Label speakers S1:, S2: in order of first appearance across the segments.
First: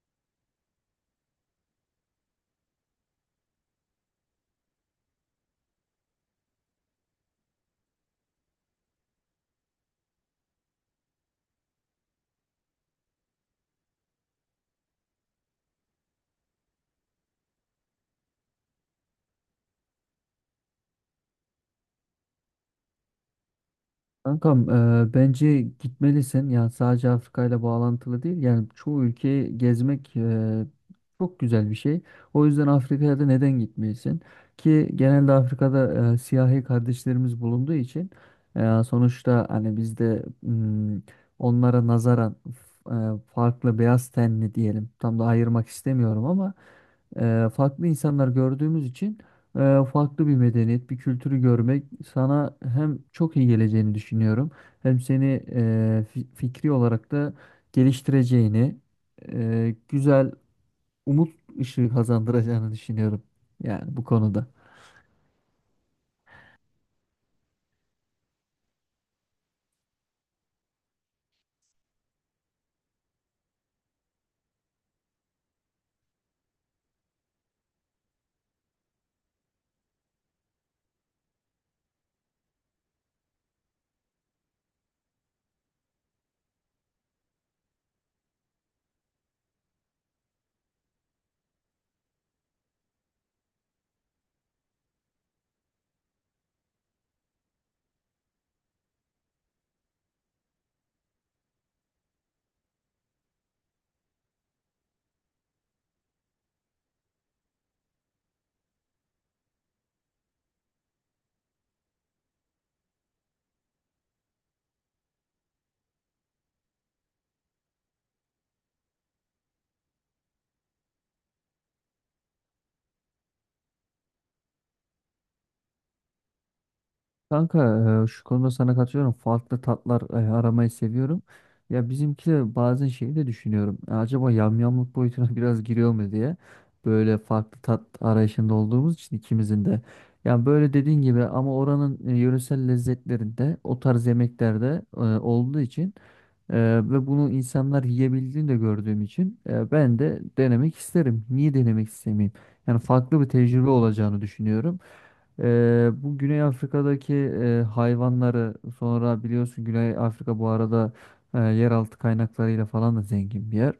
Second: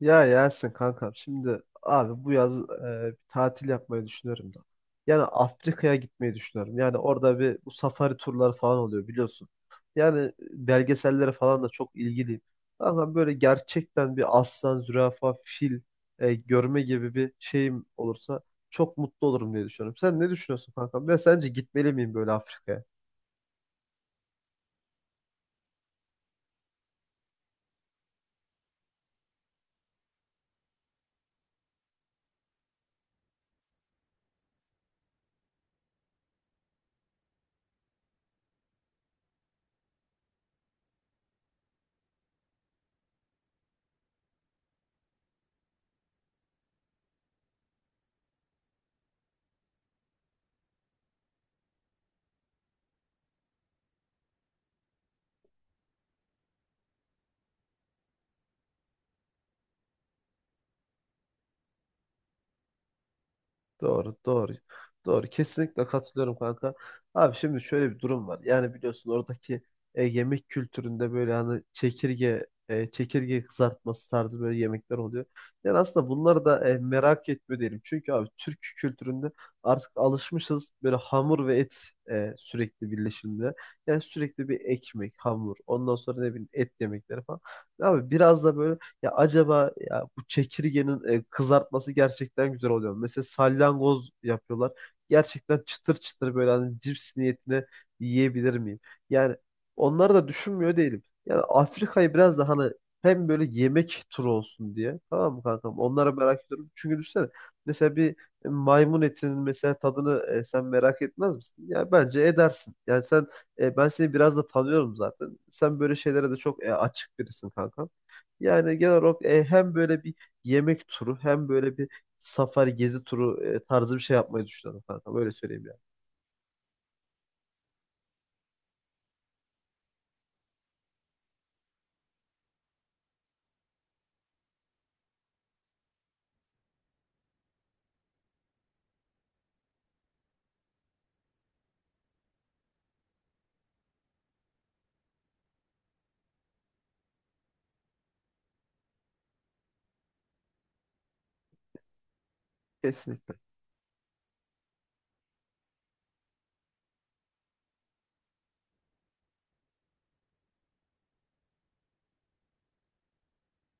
S1: Ya Yasin kankam, şimdi abi bu yaz bir tatil yapmayı düşünüyorum da. Yani Afrika'ya gitmeyi düşünüyorum. Yani orada bir bu safari turları falan oluyor biliyorsun. Yani belgesellere falan da çok ilgiliyim. Kankam, böyle gerçekten bir aslan, zürafa, fil görme gibi bir şeyim olursa çok mutlu olurum diye düşünüyorum. Sen ne düşünüyorsun kankam? Ben sence gitmeli miyim böyle Afrika'ya?
S2: Kankam, bence gitmelisin. Yani sadece Afrika ile bağlantılı değil. Yani çoğu ülkeyi gezmek çok güzel bir şey. O yüzden Afrika'ya da neden gitmelisin? Ki genelde Afrika'da siyahi kardeşlerimiz bulunduğu için sonuçta hani bizde onlara nazaran farklı beyaz tenli diyelim. Tam da ayırmak istemiyorum ama farklı insanlar gördüğümüz için farklı bir medeniyet, bir kültürü görmek sana hem çok iyi geleceğini düşünüyorum, hem seni fikri olarak da geliştireceğini, güzel umut ışığı kazandıracağını düşünüyorum. Yani bu
S1: Doğru,
S2: konuda.
S1: doğru. Doğru. Kesinlikle katılıyorum kanka. Abi şimdi şöyle bir durum var. Yani biliyorsun oradaki yemek kültüründe böyle hani çekirge kızartması tarzı böyle yemekler oluyor. Yani aslında bunları da merak etmiyor değilim. Çünkü abi Türk kültüründe artık alışmışız böyle hamur ve et sürekli birleşimde. Yani sürekli bir ekmek, hamur, ondan sonra ne bileyim et yemekleri falan. Abi biraz da böyle ya acaba ya bu çekirgenin kızartması gerçekten güzel oluyor. Mesela salyangoz yapıyorlar. Gerçekten çıtır çıtır böyle hani cips niyetine yiyebilir miyim? Yani onları da düşünmüyor değilim. Yani Afrika'yı biraz da hani hem böyle yemek turu olsun diye. Tamam mı kankam? Onlara merak ediyorum. Çünkü düşünsene mesela bir maymun etinin mesela tadını sen merak etmez misin? Ya bence edersin. Yani sen ben seni biraz da tanıyorum zaten. Sen böyle şeylere de çok açık birisin kankam. Yani genel olarak hem böyle bir yemek turu hem böyle bir safari gezi turu tarzı bir şey yapmayı düşünüyorum kanka. Böyle söyleyeyim yani.
S2: Kanka, şu konuda sana katılıyorum. Farklı tatlar aramayı seviyorum. Ya bizimki de bazen şeyi de düşünüyorum. Acaba yamyamlık boyutuna biraz giriyor mu diye. Böyle farklı tat arayışında olduğumuz için ikimizin de. Yani böyle dediğin gibi ama oranın yöresel lezzetlerinde o tarz yemeklerde olduğu için e, ve bunu insanlar yiyebildiğini de gördüğüm için ben de denemek isterim. Niye denemek istemeyeyim? Yani farklı bir
S1: Kesinlikle.
S2: tecrübe olacağını düşünüyorum. Bu Güney Afrika'daki hayvanları sonra biliyorsun Güney Afrika bu arada yeraltı kaynaklarıyla falan da zengin bir yer.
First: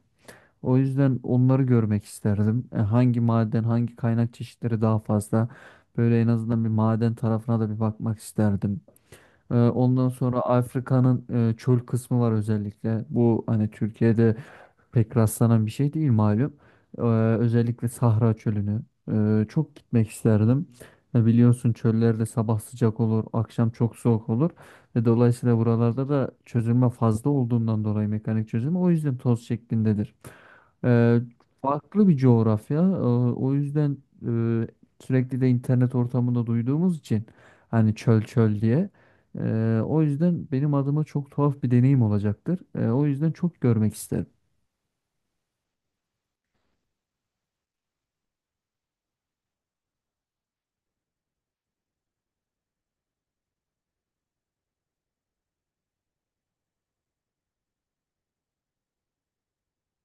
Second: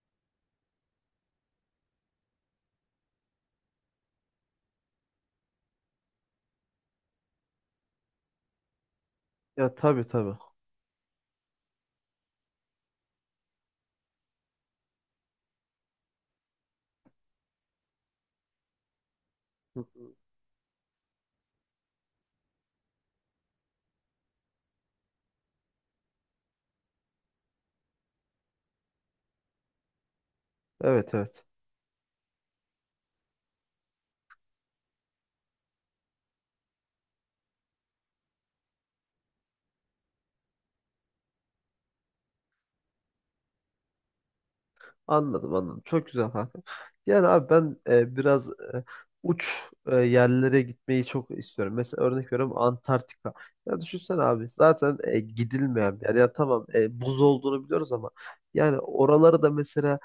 S2: O yüzden onları görmek isterdim. Hangi maden, hangi kaynak çeşitleri daha fazla? Böyle en azından bir maden tarafına da bir bakmak isterdim.
S1: Ya tabii,
S2: Ondan
S1: tabii.
S2: sonra Afrika'nın çöl kısmı var özellikle. Bu hani Türkiye'de pek rastlanan bir şey değil malum. Ee, Özellikle Sahra Çölü'nü çok
S1: Hı
S2: gitmek
S1: hı.
S2: isterdim. Biliyorsun çöllerde sabah sıcak olur, akşam çok soğuk olur ve dolayısıyla buralarda da çözülme fazla olduğundan dolayı mekanik çözülme o yüzden toz şeklindedir.
S1: Evet,
S2: Ee,
S1: evet.
S2: Farklı bir coğrafya. O yüzden e, sürekli de internet ortamında duyduğumuz için hani çöl çöl diye. O yüzden benim adıma çok tuhaf bir deneyim olacaktır. O yüzden çok görmek isterim.
S1: Anladım, anladım. Çok güzel kanka. Yani abi ben biraz uç yerlere gitmeyi çok istiyorum. Mesela örnek veriyorum, Antarktika. Ya düşünsene abi, zaten gidilmeyen bir yer. Ya tamam, buz olduğunu biliyoruz ama yani oraları da mesela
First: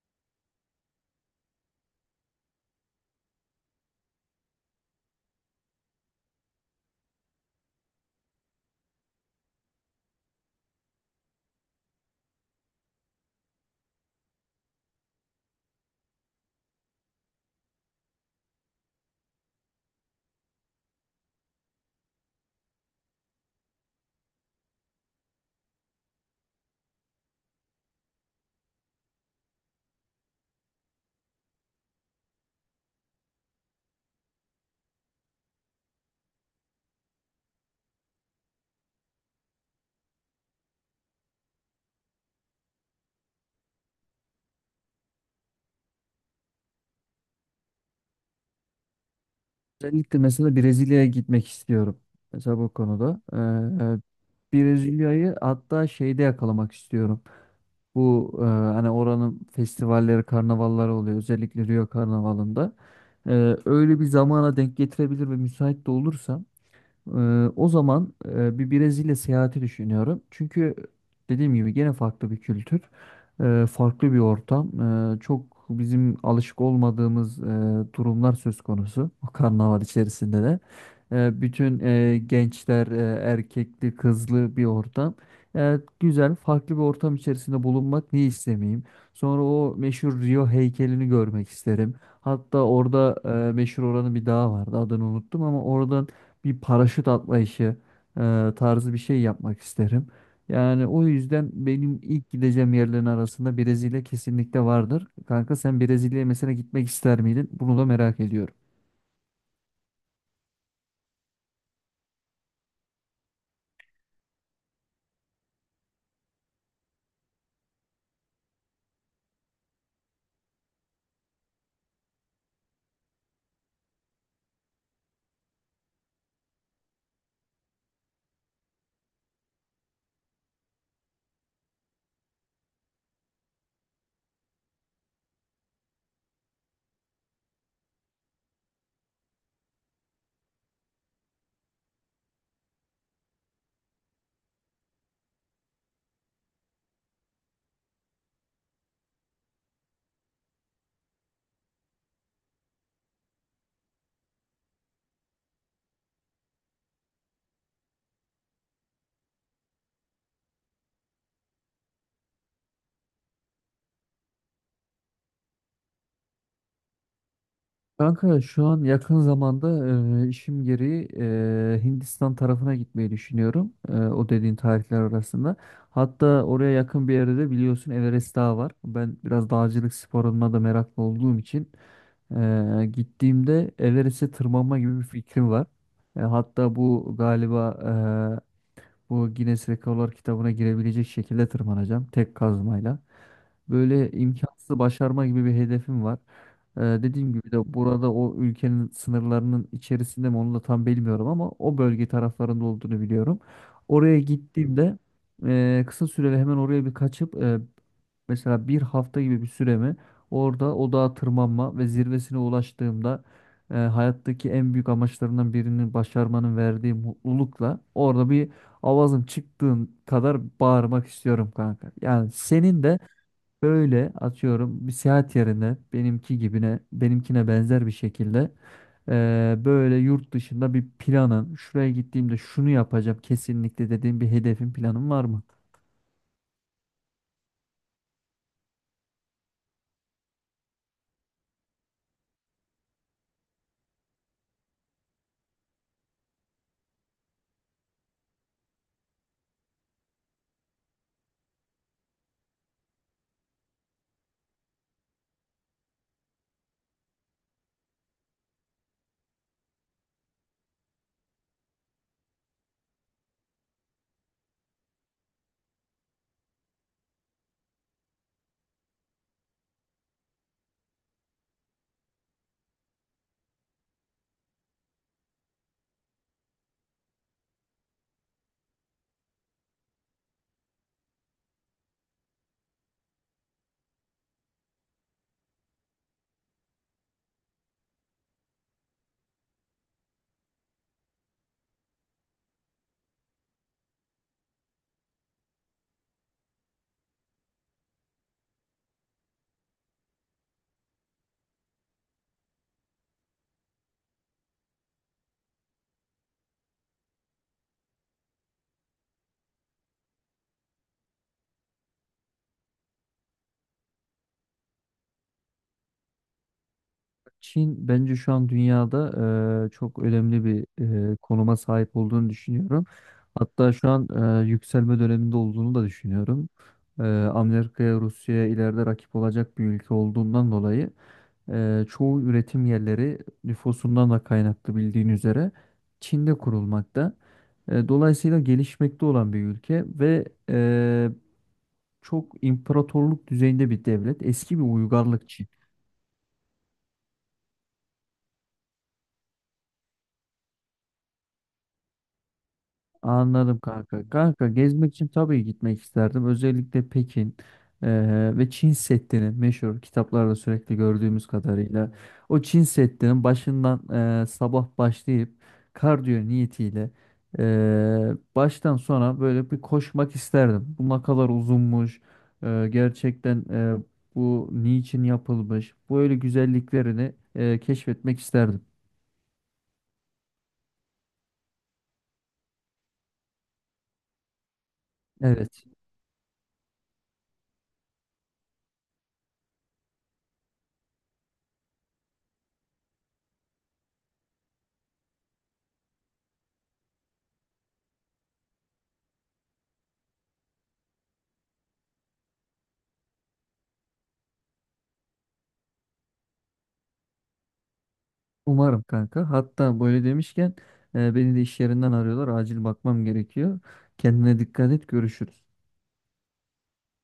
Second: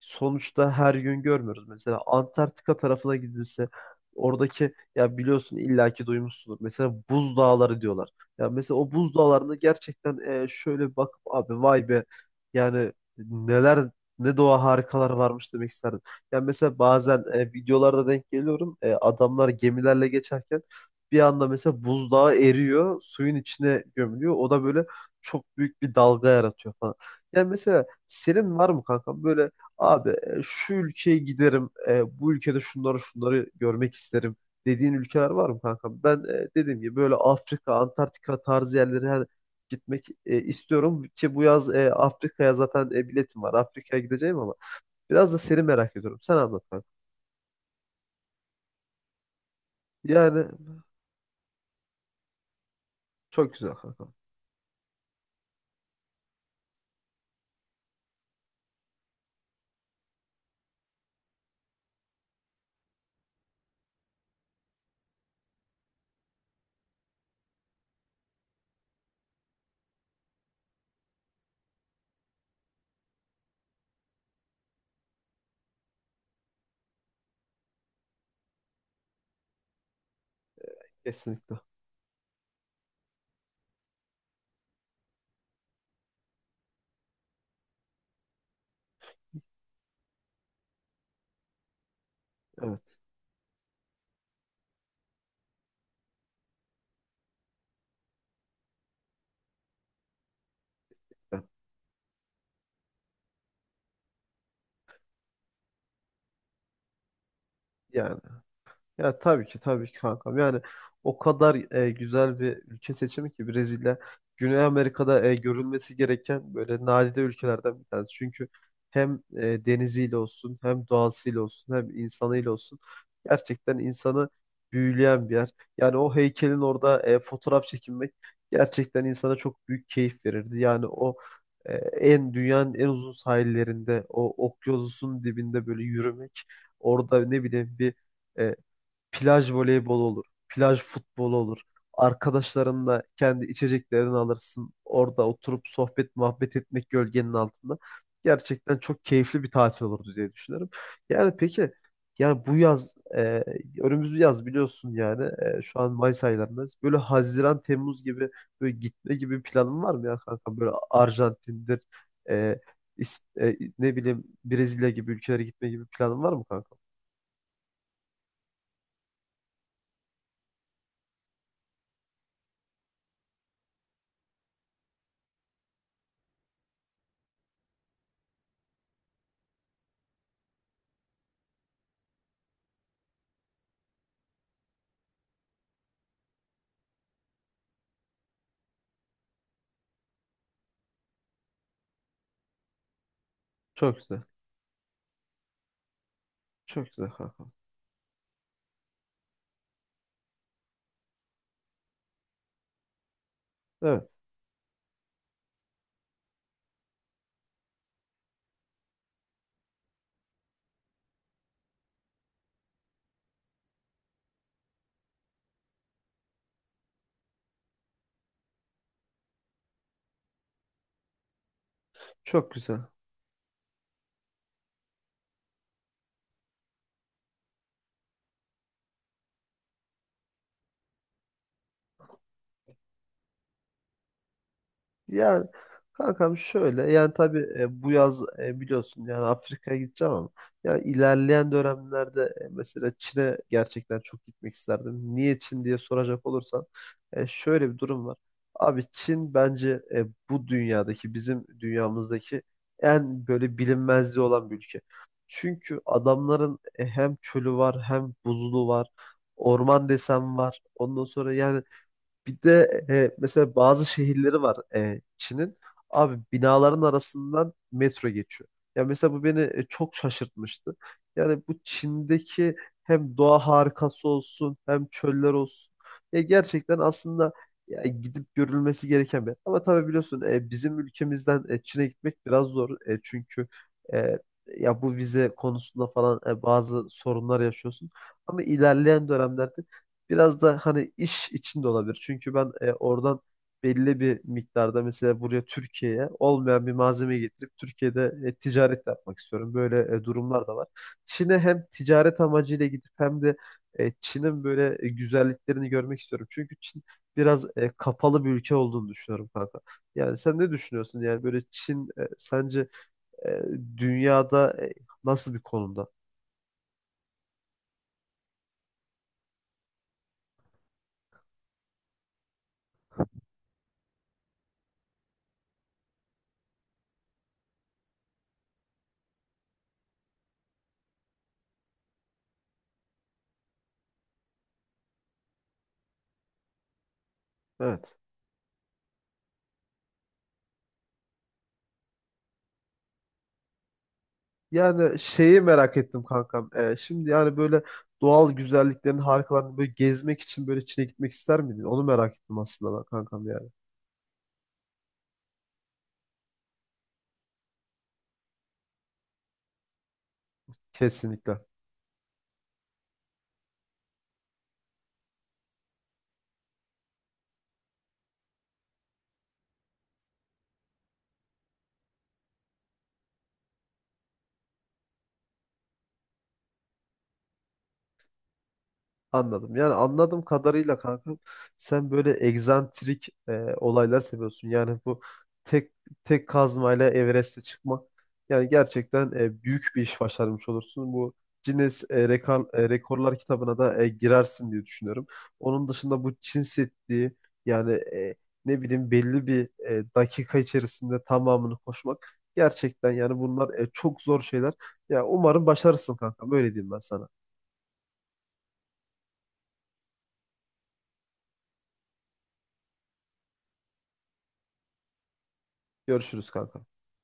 S1: sonuçta her gün görmüyoruz. Mesela Antarktika tarafına gidilse oradaki, ya biliyorsun illaki duymuşsundur. Mesela buz dağları diyorlar. Ya mesela o buz dağlarında gerçekten şöyle bir bakıp abi vay be yani neler, ne doğa harikalar varmış demek isterdim. Yani mesela bazen videolarda denk geliyorum. E, adamlar gemilerle geçerken bir anda mesela buzdağı eriyor, suyun içine gömülüyor. O da böyle çok büyük bir dalga yaratıyor falan. Yani mesela senin var mı kankam böyle abi şu ülkeye giderim, bu ülkede şunları şunları görmek isterim dediğin ülkeler var mı kanka? Ben dediğim gibi böyle Afrika, Antarktika tarzı yerlere gitmek istiyorum ki bu yaz Afrika'ya zaten biletim var. Afrika'ya gideceğim ama biraz da seni merak ediyorum. Sen anlat kanka.
S2: Özellikle
S1: Yani
S2: mesela Brezilya'ya gitmek istiyorum. Mesela bu konuda.
S1: çok güzel kanka.
S2: Brezilya'yı hatta şeyde yakalamak istiyorum. Bu hani oranın festivalleri, karnavalları oluyor. Özellikle Rio Karnavalı'nda. Öyle bir zamana denk getirebilir ve müsait de olursam o zaman bir Brezilya seyahati düşünüyorum. Çünkü dediğim gibi gene farklı bir kültür, farklı bir ortam. Çok bizim alışık olmadığımız durumlar söz konusu. O karnaval içerisinde de.
S1: Kesinlikle.
S2: Bütün gençler erkekli, kızlı bir ortam. Güzel, farklı bir ortam içerisinde bulunmak niye istemeyeyim? Sonra o meşhur Rio heykelini görmek isterim. Hatta
S1: Evet.
S2: orada meşhur oranın bir dağı vardı. Adını unuttum ama oradan bir paraşüt atma işi tarzı bir şey yapmak isterim. Yani o yüzden benim ilk gideceğim yerlerin arasında Brezilya kesinlikle vardır. Kanka, sen Brezilya'ya mesela gitmek ister miydin? Bunu da
S1: Yani
S2: merak ediyorum.
S1: ya tabii ki, tabii ki kankam. Yani o kadar güzel bir ülke seçimi ki Brezilya, Güney Amerika'da görülmesi gereken böyle nadide ülkelerden bir tanesi. Çünkü hem deniziyle olsun, hem doğasıyla olsun, hem insanıyla olsun gerçekten insanı büyüleyen bir yer. Yani o heykelin orada fotoğraf çekinmek gerçekten insana çok büyük keyif verirdi. Yani o en dünyanın en uzun sahillerinde, o okyanusun dibinde böyle yürümek, orada ne bileyim bir e, plaj voleybolu olur. Plaj futbolu olur. Arkadaşlarınla kendi içeceklerini alırsın. Orada oturup sohbet muhabbet etmek gölgenin altında. Gerçekten çok keyifli bir tatil olurdu diye düşünüyorum. Yani peki, yani bu yaz önümüz yaz biliyorsun yani, şu an Mayıs aylarındayız. Böyle Haziran, Temmuz gibi böyle gitme gibi bir planın var mı ya kanka? Böyle Arjantin'dir, e, ne bileyim Brezilya gibi ülkelere gitme gibi bir planın var mı kanka?
S2: Kanka, şu an yakın zamanda işim gereği Hindistan tarafına gitmeyi düşünüyorum. O dediğin tarihler arasında. Hatta oraya yakın bir yerde de biliyorsun Everest Dağı var. Ben biraz dağcılık sporuna da meraklı olduğum için gittiğimde Everest'e tırmanma gibi bir fikrim var. Hatta bu galiba bu Guinness Rekorlar kitabına girebilecek şekilde tırmanacağım tek kazmayla.
S1: Çok
S2: Böyle
S1: güzel.
S2: imkansızı başarma gibi bir hedefim var.
S1: Çok güzel
S2: Dediğim
S1: kanka.
S2: gibi de burada o ülkenin sınırlarının içerisinde mi onu da tam bilmiyorum ama o bölge taraflarında olduğunu biliyorum.
S1: Evet.
S2: Oraya gittiğimde kısa süreli hemen oraya bir kaçıp mesela bir hafta gibi bir süremi orada o dağa tırmanma ve zirvesine ulaştığımda hayattaki en büyük amaçlarından birini başarmanın verdiği mutlulukla orada bir avazım çıktığın kadar bağırmak istiyorum kanka. Yani
S1: Çok güzel.
S2: senin de böyle atıyorum bir seyahat yerine benimkine benzer bir şekilde böyle yurt dışında bir planın şuraya gittiğimde şunu yapacağım kesinlikle dediğin bir hedefin planın var mı?
S1: Yani kankam şöyle, yani tabii bu yaz biliyorsun yani Afrika'ya gideceğim ama yani ilerleyen dönemlerde mesela Çin'e gerçekten çok gitmek isterdim. Niye Çin diye soracak olursan, şöyle bir durum var. Abi Çin bence bu dünyadaki, bizim dünyamızdaki en böyle bilinmezliği olan bir ülke. Çünkü adamların hem çölü var hem buzulu var. Orman desem var. Ondan sonra yani bir de mesela bazı şehirleri var Çin'in. Abi binaların arasından metro geçiyor. Ya mesela bu beni çok şaşırtmıştı. Yani bu Çin'deki hem doğa harikası olsun hem çöller olsun. Ya gerçekten aslında ya gidip görülmesi gereken bir. Ama tabii biliyorsun bizim ülkemizden Çin'e gitmek biraz zor. E, çünkü e, ya bu vize konusunda falan bazı sorunlar yaşıyorsun. Ama ilerleyen dönemlerde biraz da hani iş için de olabilir. Çünkü ben oradan belli bir miktarda mesela buraya Türkiye'ye olmayan bir malzeme getirip Türkiye'de ticaret yapmak istiyorum. Böyle durumlar da var. Çin'e hem ticaret amacıyla gidip hem de Çin'in böyle güzelliklerini görmek istiyorum. Çünkü Çin biraz kapalı bir ülke olduğunu düşünüyorum kanka. Yani sen ne düşünüyorsun? Yani böyle Çin sence e, dünyada nasıl bir konumda?
S2: Çin bence şu an dünyada çok önemli bir konuma sahip olduğunu düşünüyorum. Hatta şu an yükselme döneminde olduğunu da düşünüyorum. Amerika'ya, Rusya'ya ileride rakip olacak bir ülke olduğundan dolayı çoğu üretim yerleri nüfusundan da kaynaklı bildiğin üzere Çin'de kurulmakta.
S1: Evet.
S2: Dolayısıyla gelişmekte olan bir ülke ve çok imparatorluk düzeyinde bir devlet. Eski bir
S1: Yani
S2: uygarlık
S1: şeyi
S2: Çin.
S1: merak ettim kankam. Şimdi yani böyle doğal güzelliklerin harikalarını böyle gezmek için böyle Çin'e gitmek ister miydin? Onu merak ettim aslında ben kankam yani.
S2: Anladım kanka. Kanka, gezmek için tabii gitmek isterdim. Özellikle Pekin ve Çin Seddi'nin meşhur kitaplarda sürekli gördüğümüz
S1: Kesinlikle.
S2: kadarıyla o Çin Seddi'nin başından sabah başlayıp kardiyo niyetiyle baştan sona böyle bir koşmak isterdim. Bu ne kadar uzunmuş, gerçekten bu niçin yapılmış böyle güzelliklerini keşfetmek isterdim.
S1: Anladım. Yani anladığım kadarıyla kanka sen böyle egzantrik olaylar seviyorsun. Yani bu
S2: Evet.
S1: tek tek kazmayla Everest'e çıkmak, yani gerçekten büyük bir iş başarmış olursun. Bu Guinness, Rekorlar kitabına da girersin diye düşünüyorum. Onun dışında bu Çin Seddi, yani ne bileyim belli bir dakika içerisinde tamamını koşmak gerçekten, yani bunlar çok zor şeyler. Ya umarım başarırsın kanka. Böyle diyeyim ben sana.
S2: Umarım kanka. Hatta böyle demişken beni de iş yerinden arıyorlar. Acil bakmam gerekiyor. Kendine dikkat et. Görüşürüz.
S1: Görüşürüz kanka.